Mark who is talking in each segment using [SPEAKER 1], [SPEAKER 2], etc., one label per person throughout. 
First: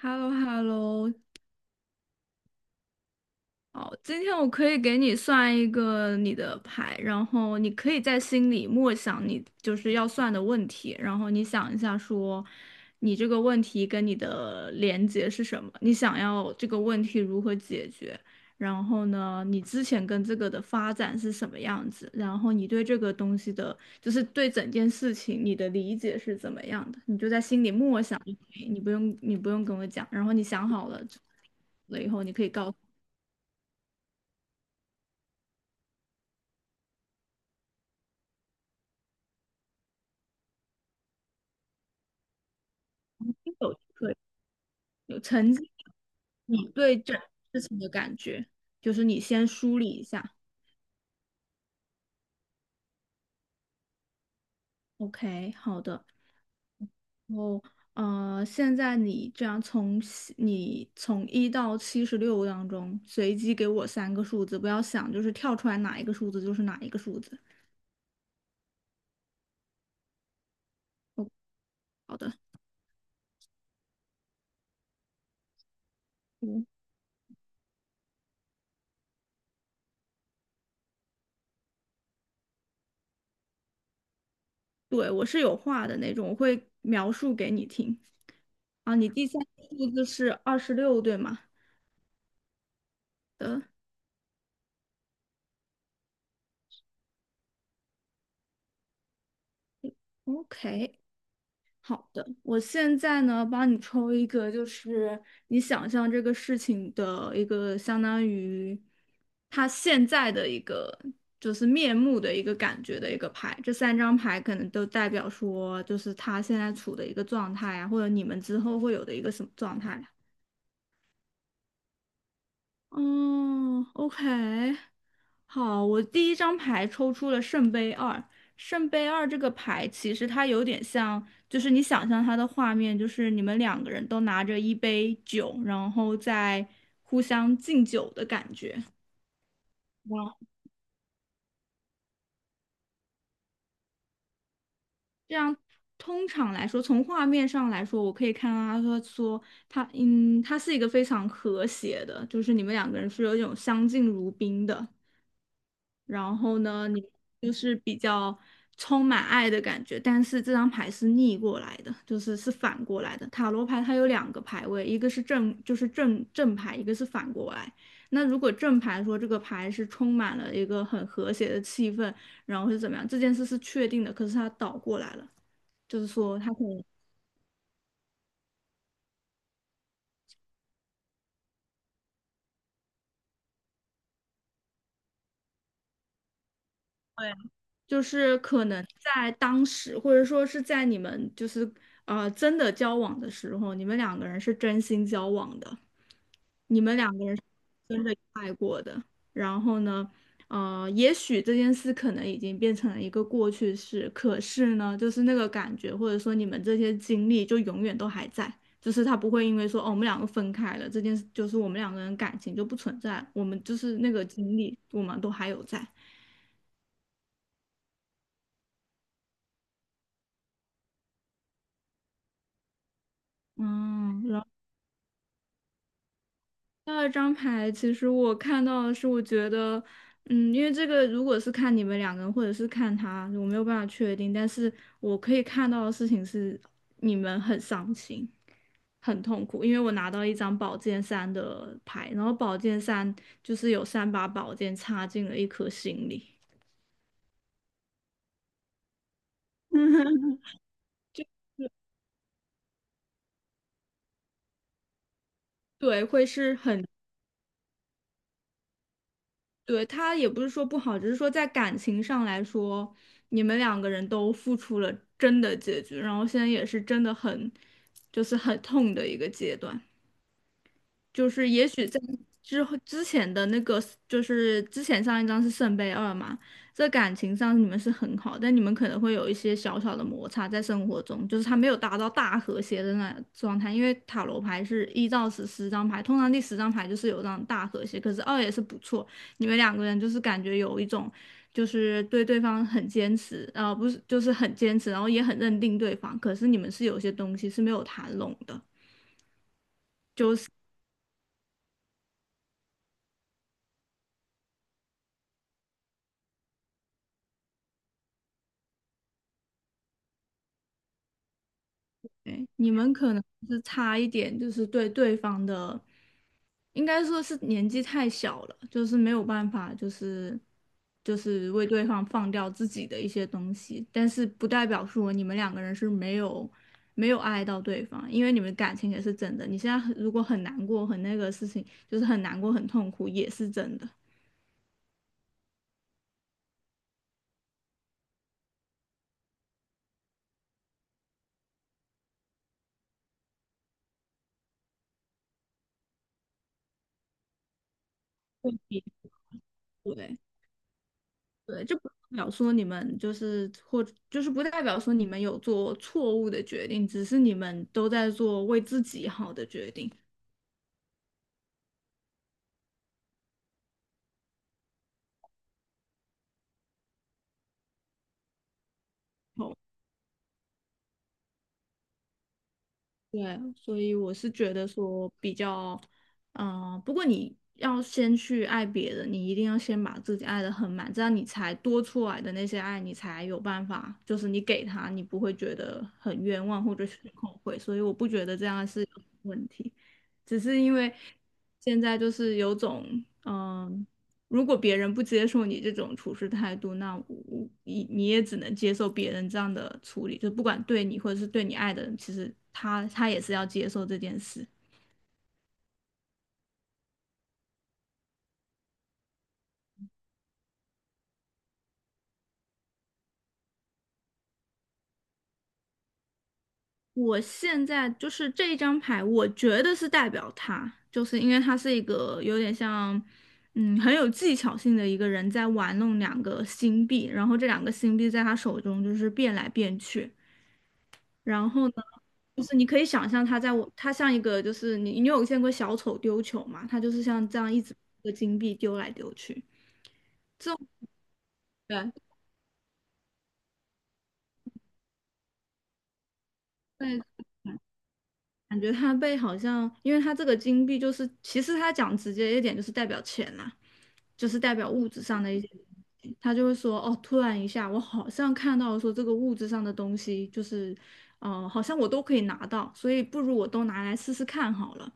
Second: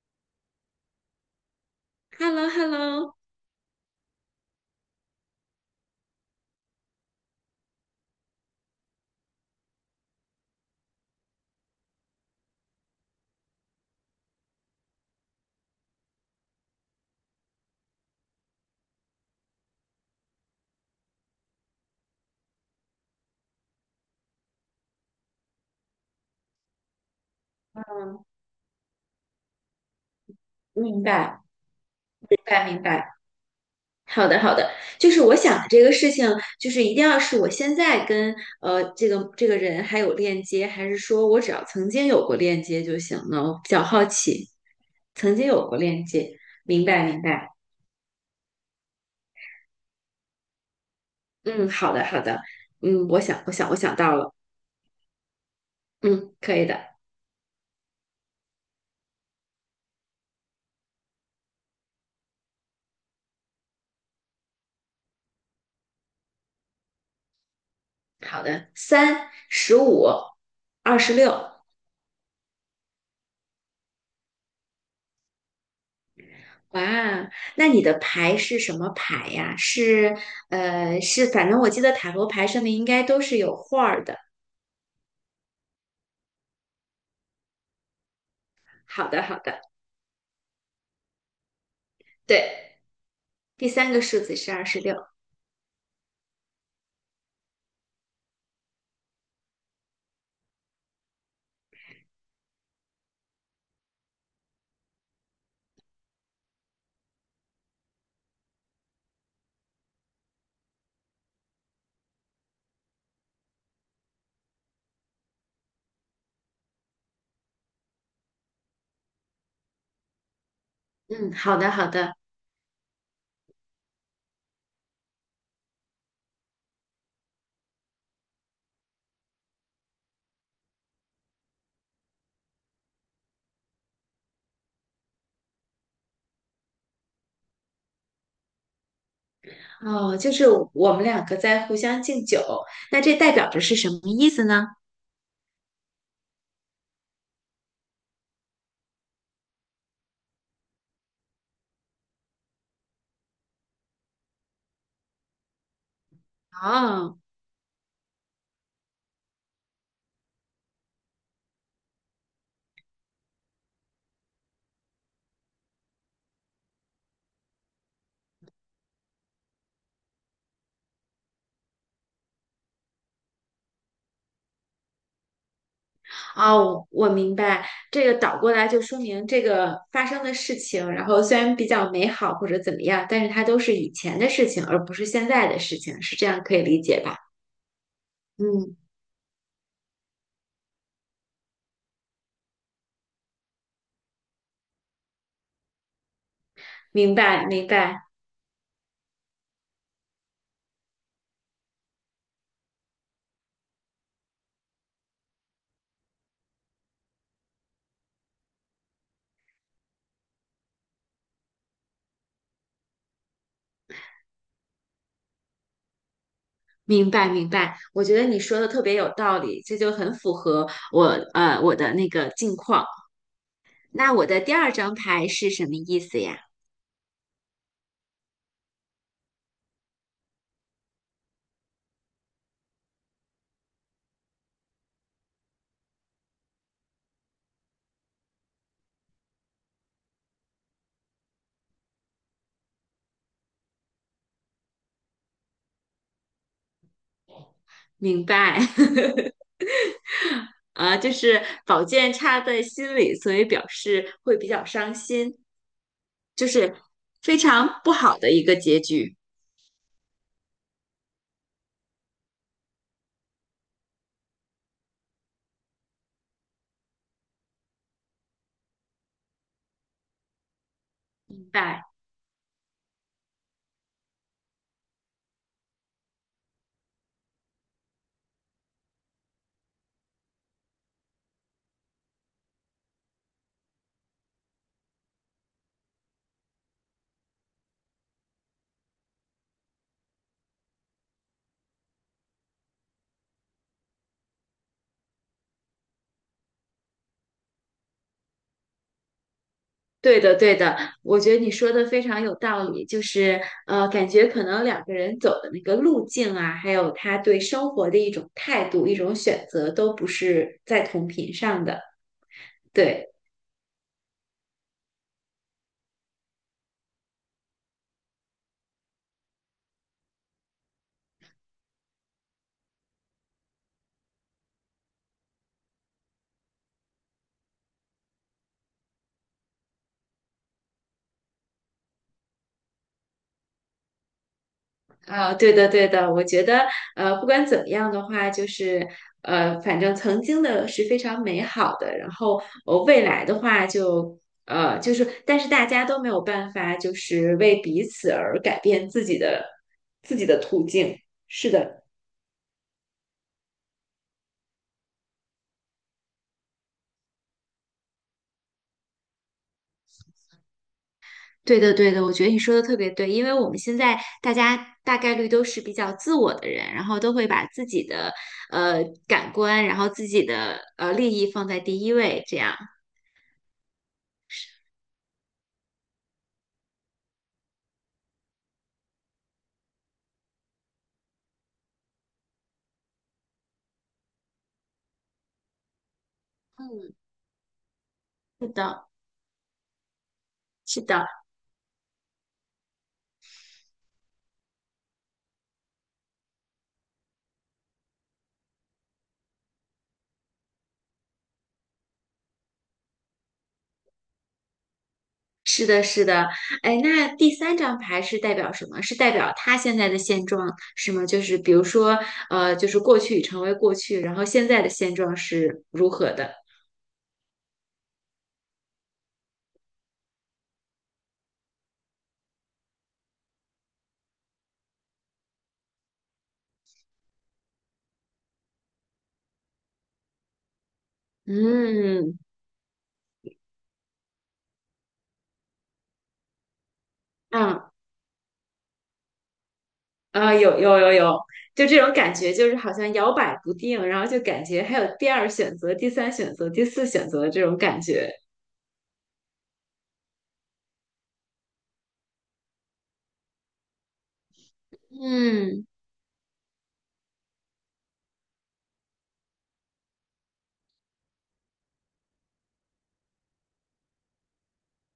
[SPEAKER 1] h e l l o h e l l o
[SPEAKER 2] h e l l o h e l l o
[SPEAKER 1] 好，今天我可以给你算一个你的牌，然后你可以在心里默想你就是要算的问题，然后你想一下说，你这个问题跟你的连接是什么？你想要这个问题如何解决？然后呢，你之前跟这个的发展是什么样子？然后你对这个东西的，就是对整件事情你的理解是怎么样的？你就在心里默想就可以，你不用跟我讲。然后你想好了
[SPEAKER 2] 明白，
[SPEAKER 1] 了以后，你
[SPEAKER 2] 明
[SPEAKER 1] 可以告
[SPEAKER 2] 白，
[SPEAKER 1] 诉。
[SPEAKER 2] 明白。好的，好的，就是我想的这个事情，就是一定要是我现在跟这个人还有链接，还是说我只要曾经有过链接就行呢？我比
[SPEAKER 1] 有
[SPEAKER 2] 较好
[SPEAKER 1] 对，
[SPEAKER 2] 奇，
[SPEAKER 1] 有
[SPEAKER 2] 曾经
[SPEAKER 1] 曾
[SPEAKER 2] 有
[SPEAKER 1] 经
[SPEAKER 2] 过链接，
[SPEAKER 1] 你
[SPEAKER 2] 明
[SPEAKER 1] 对
[SPEAKER 2] 白，
[SPEAKER 1] 这
[SPEAKER 2] 明白。
[SPEAKER 1] 事情的感觉，就是你先梳理一下。
[SPEAKER 2] 嗯，好的，好的。嗯，我想到了。
[SPEAKER 1] OK，好的。
[SPEAKER 2] 嗯，可以的。
[SPEAKER 1] 然后现在你这样你从一到76当中随机给我三个数字，不要想就是跳出来哪一个数字就是哪一个数字。
[SPEAKER 2] 好的，35，二十
[SPEAKER 1] 哦，
[SPEAKER 2] 六。
[SPEAKER 1] 好的。嗯，
[SPEAKER 2] 哇，那你的牌是什么牌呀？是，反正我记得塔罗牌上面应该都是有画儿的。
[SPEAKER 1] 对，我是有话的那种，我会描述给你听。啊，
[SPEAKER 2] 好
[SPEAKER 1] 你
[SPEAKER 2] 的，
[SPEAKER 1] 第
[SPEAKER 2] 好
[SPEAKER 1] 三
[SPEAKER 2] 的，
[SPEAKER 1] 个数字是26，对吗？
[SPEAKER 2] 对，
[SPEAKER 1] 的
[SPEAKER 2] 第三个数字是二十六。
[SPEAKER 1] ，OK。好的，我现在呢，帮你抽一个，就是你想象这个事情的一个相当于他现在的一个就是面目的一个感觉的一个牌。这三张牌可能都代表说，就是他现在处的一个状态啊，或者你们之后会有的一个什么状态。
[SPEAKER 2] 嗯，好的，好的。
[SPEAKER 1] 哦，OK，好，我第一张牌抽出了圣杯二。圣杯二这个牌其实它有点像，就是你想象它的画面，就是你们两个人都拿着一杯酒，然后在互相敬酒的感觉。
[SPEAKER 2] 哦，就
[SPEAKER 1] 哇，
[SPEAKER 2] 是我们两个在互相敬酒，那这代表着是什么意思呢？
[SPEAKER 1] 这样通常来说，从画面上来说，我可以看到他说他，嗯，他是一个非常和谐的，就是你们两个人是有一种相敬如宾的。然后呢，你
[SPEAKER 2] 哦，
[SPEAKER 1] 就是比较充满爱的感觉，但是这张牌是逆过来的，就是是反过来的。塔罗牌它有两个牌位，一个是正，就是正牌，一个是反过来。那如果正牌说这个牌是充满了一个很和谐的气氛，然后是怎么样，这件事是确定的，可是它倒过来了，就是说它可能。
[SPEAKER 2] 哦，我明白，这个倒过来就说明这个发生的事情，然后虽然比较美好或者怎么样，但是它都是以前的事情，而不是现在的事情，是这样可以理解吧？
[SPEAKER 1] 对，就是可
[SPEAKER 2] 嗯。
[SPEAKER 1] 能在当时，或者说是在你们就是真的交往的时候，你们两个人是真心交往的。你们
[SPEAKER 2] 明
[SPEAKER 1] 两个人是
[SPEAKER 2] 白，明白，
[SPEAKER 1] 真的爱过的。然后呢，也许这件事可能已经变成了一个过去式，可是呢，就是那个感觉，或者说你们这些经历，就永远都还在。就是他不会因为说，哦，我们两个分开了，这件事就是我们两个人感情就不存在了我们就是那个经历，我们都还有在。
[SPEAKER 2] 明白，明白。我觉得你说的特别有道理，这就很符合我我的那个境况。那
[SPEAKER 1] 嗯，
[SPEAKER 2] 我的
[SPEAKER 1] 然
[SPEAKER 2] 第二张牌是什么意思呀？
[SPEAKER 1] 第二张牌，其实我看到的是，我觉得，嗯，因为这个如果是看你们两个人，或者是看他，我没有办法确定，但是我可以看到的事情是，你们很伤心，很痛苦，因为我拿到一张宝剑三的牌，然后宝剑三就是有三把宝剑插进了一颗心里，
[SPEAKER 2] 明白，啊，就是宝剑插在心里，所以表示会比较伤心，
[SPEAKER 1] 对，会
[SPEAKER 2] 就
[SPEAKER 1] 是
[SPEAKER 2] 是
[SPEAKER 1] 很
[SPEAKER 2] 非常不好的一个结局。
[SPEAKER 1] 对，他也不是说不好，只是说在感情上来说，你们两个人都付出了真的结局，然后现在也是真的很，就是很痛的一个阶段。就是
[SPEAKER 2] 明
[SPEAKER 1] 也
[SPEAKER 2] 白。
[SPEAKER 1] 许在之后之前的那个，就是之前上一张是圣杯二嘛，在感情上你们是很好，但你们可能会有一些小小的摩擦在生活中，就是他没有达到大和谐的那状态，因为塔罗牌是一到十十张牌，通常第十张牌就是有这种大和谐，可是二也是不错，你们两个人就是感觉有一种。就是对对方很坚持，不是，就是很坚持，然后也很认定对方，可是你们是有些东西是没有谈拢的。
[SPEAKER 2] 对的，对的，我觉得你说的非常有道理，就是感觉可能两个人走的那个路径啊，还有他对生活的一种态度、一种选择，都不是在同频上的。
[SPEAKER 1] 对，你们
[SPEAKER 2] 对，
[SPEAKER 1] 可能是差一点，就是对对方的，应该说是年纪太小了，就是没有办法，就是为对方放掉自己的一些东西，但是不代表说你们两个人是没有爱到对方，因为你们感情也是真的。你现在很如果很难过，很那个事情，就是很难过很痛苦，也是真的。
[SPEAKER 2] 啊、对的，对的，我觉得不管怎么样的话，就是反正曾经的是非常美好的，然后未来的话就就是但是大家都没有办法，就是为彼此而改
[SPEAKER 1] 对，
[SPEAKER 2] 变自己的自
[SPEAKER 1] 对
[SPEAKER 2] 己的途径。是
[SPEAKER 1] 对，这
[SPEAKER 2] 的。
[SPEAKER 1] 不代表说你们就是或就是不代表说你们有做错误的决定，只是你们都在做为自己好的决定。
[SPEAKER 2] 对的，对的，我觉得你说的特别对，因为我们现在大家大概率都是比较自我的人，然后都会把自己的感官，然后自己的利益放在第一位，这样。
[SPEAKER 1] 对，所以我是觉得说比较，不过你要先去爱别人，你一定要先把自己爱得很满，这样你才多出来的那些爱，你才有办法，就是你给他，你不会觉得很冤枉或者
[SPEAKER 2] 嗯，
[SPEAKER 1] 是很后悔。所以我不觉得这
[SPEAKER 2] 是
[SPEAKER 1] 样是
[SPEAKER 2] 的，
[SPEAKER 1] 有问题，只是因
[SPEAKER 2] 是
[SPEAKER 1] 为
[SPEAKER 2] 的，
[SPEAKER 1] 现在就是有种，嗯、如果别人不接受你这种处事态度，那你也只能接受别人这样的处理，就不管对你或者是对你爱的人，其实他也是要接受这件事。
[SPEAKER 2] 是的，是的。哎，那第三张牌是代表什么？是代表他现在的现状是吗？就是比如说，就是过去已成为过去，然后现在的现状是如何的？
[SPEAKER 1] 我现在就是这一张牌，我觉得是代表他，就是因为他是一个有点像，嗯，很有技巧性的一个人在玩弄两个星币，然后这两个星币在他手中就是变来变去。然后呢，
[SPEAKER 2] 嗯，
[SPEAKER 1] 就是你可以想象它在我，它像一个就是你有见过小丑丢球吗？它就是像这样一
[SPEAKER 2] 嗯，
[SPEAKER 1] 直一个金币丢来丢去。
[SPEAKER 2] 啊，有有有有，就这
[SPEAKER 1] 对，
[SPEAKER 2] 种感觉，就是好像摇摆不定，然后就感觉还有第二选择、第三选择、第四
[SPEAKER 1] 对，
[SPEAKER 2] 选择的这种感觉。
[SPEAKER 1] 感觉它被好像，因为它这个金币就是，其实它讲直接一点就是代表钱啦、就是代表物质上的一些东
[SPEAKER 2] 嗯，
[SPEAKER 1] 西。他就会说，哦，突然一下，我好像看到说这个物质上的东西，就是，好像我都可以拿到，所以不如我都拿来试试看好了。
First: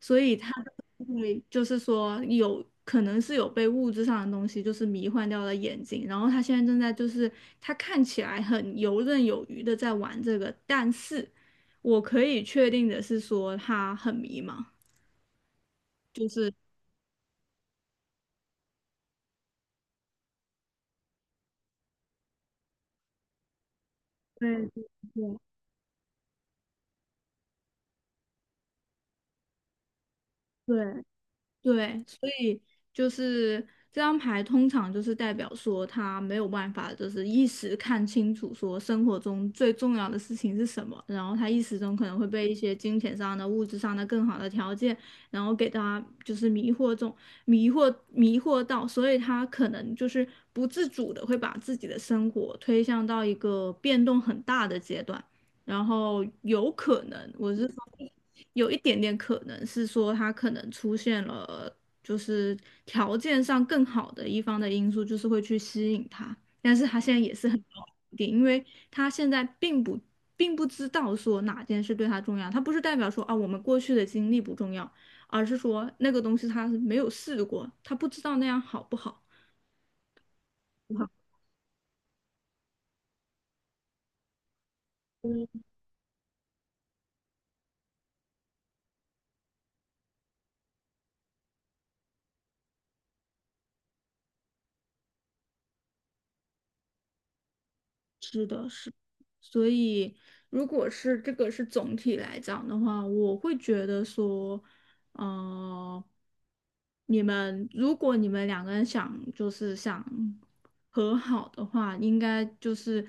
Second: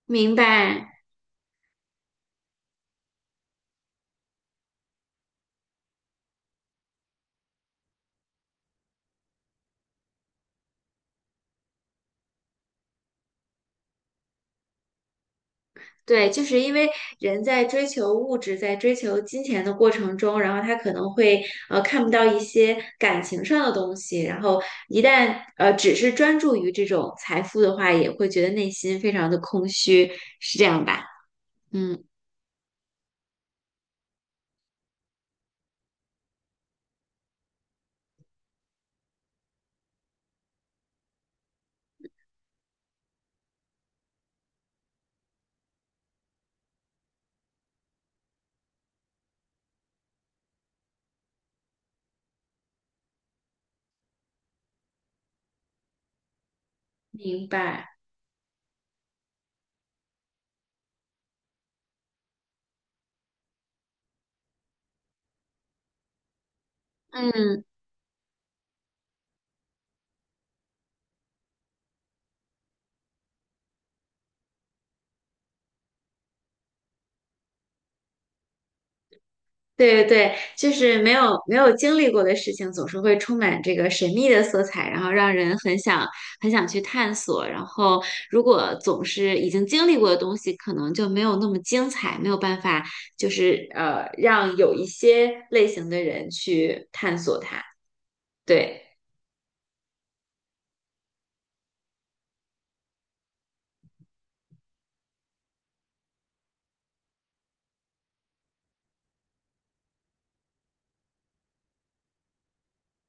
[SPEAKER 1] 所
[SPEAKER 2] 明
[SPEAKER 1] 以他
[SPEAKER 2] 白。
[SPEAKER 1] 会就是说有可能是有被物质上的东西就是迷幻掉了眼睛，然后他现在正在就是他看起来很游刃有余的在玩这个，但是我可以确定的是说他很迷茫。
[SPEAKER 2] 对，就是因为人在追求物质、在追求金钱的过程中，然后他可能会看不到一些感情上的东西，然后
[SPEAKER 1] 对
[SPEAKER 2] 一旦
[SPEAKER 1] 对
[SPEAKER 2] 只是专注于这种财富的话，也会觉得内心非常的空虚，是这样吧？
[SPEAKER 1] 对。对，
[SPEAKER 2] 嗯，
[SPEAKER 1] 所以就是这张牌通常就是代表说他没有办法，就是一时看清楚说生活中最重要的事情是什么，然后他一时中可能会被一些金钱上的、物质上的更好的条件，然后给他就是迷惑中迷惑迷惑到，所以他可能就是不自主的会把自己的生活推向到一个变动很大的阶段。然后有可能，
[SPEAKER 2] 明
[SPEAKER 1] 我是说
[SPEAKER 2] 白。
[SPEAKER 1] 有一点点可能是说他可能出现了，就是条件上更好的一方的因素，就是会去吸引他，但是他现在也是很
[SPEAKER 2] 嗯，
[SPEAKER 1] 高点，因为他现在并不知道说哪件事对他重要，他不是代表说啊我们过去的经历不重要，而是说那个东西他是没有试过，他不知道那样好不好。
[SPEAKER 2] 对对，对，就是没有经历过的事情，总是会充满这个神秘的色彩，然后让人很想很想去探索。然后，如果总是已经经历过的东西，可能就没有那么精彩，没有办法，就是让有一些类型的人去探索它。
[SPEAKER 1] 是的，
[SPEAKER 2] 对，
[SPEAKER 1] 是，所以如果是这个是总体来讲的话，我会觉得说，呃，如果你们两个人想就是想和好的话，应该就是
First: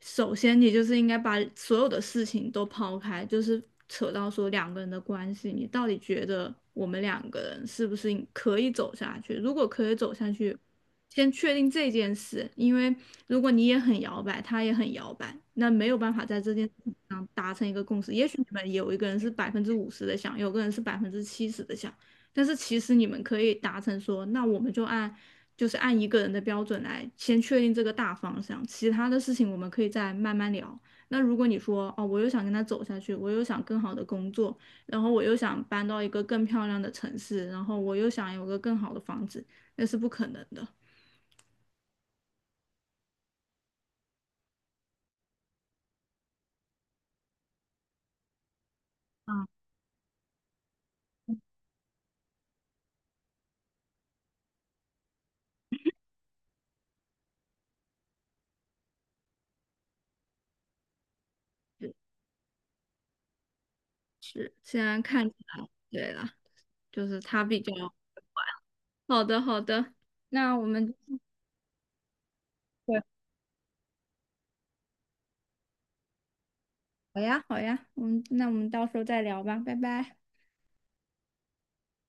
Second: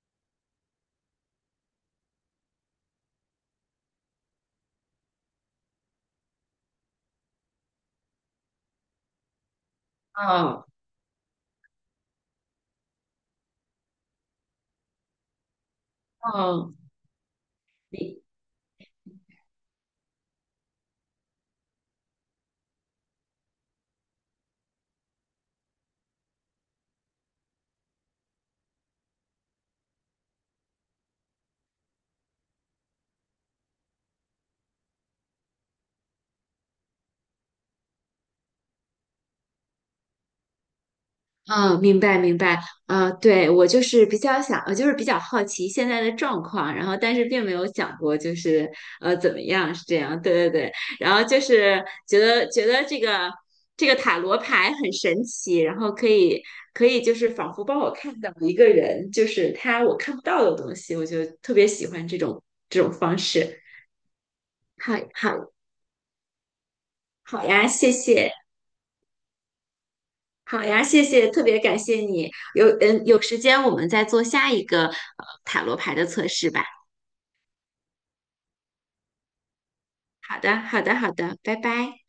[SPEAKER 1] 首先你就是应该把所有的事情都抛开，就是扯到说两个人的关系，你到底觉得我们两个人是不是可以走下去？如果可以走下去，
[SPEAKER 2] 嗯
[SPEAKER 1] 先确定这件事，因为如果你也很摇摆，他也很摇摆，那没有办法在这件事
[SPEAKER 2] 嗯。
[SPEAKER 1] 情上达成一个共识。也许你们有一个人是50%的想，有个人是70%的想，但是其实你们可以达成说，那我们就按就是按一个人的标准来先确定这个大方向，其他的事情我们可以再慢慢聊。那如果你说哦，我又想跟他走下去，我又想更好的工作，然后我又想搬到一个更漂亮的城市，然后我又想有个更好的房子，那是不可能的。
[SPEAKER 2] 嗯，明白明白，对，我就是比较想，就是比较好奇现在的状况，然后但是并没有想过就是怎么
[SPEAKER 1] 啊，
[SPEAKER 2] 样是这样，对对对，然后就是觉得这个塔罗牌很神奇，然后可以就是仿佛帮我看到一个人，就是他我看不到的东西，我就特别喜
[SPEAKER 1] 是
[SPEAKER 2] 欢这种方式。
[SPEAKER 1] 是，现
[SPEAKER 2] 好
[SPEAKER 1] 在看起
[SPEAKER 2] 好
[SPEAKER 1] 来，对了，就是他
[SPEAKER 2] 好
[SPEAKER 1] 比
[SPEAKER 2] 呀，
[SPEAKER 1] 较
[SPEAKER 2] 谢谢。
[SPEAKER 1] 好的，好的，那
[SPEAKER 2] 好
[SPEAKER 1] 我
[SPEAKER 2] 呀，
[SPEAKER 1] 们
[SPEAKER 2] 谢谢，特别感谢你。有
[SPEAKER 1] 对，
[SPEAKER 2] 嗯，有时间我们再做下一个塔罗牌的测试吧。
[SPEAKER 1] 好呀，好呀，嗯，那我们到时候再聊吧，拜拜。
[SPEAKER 2] 好的，好的，好的，拜拜。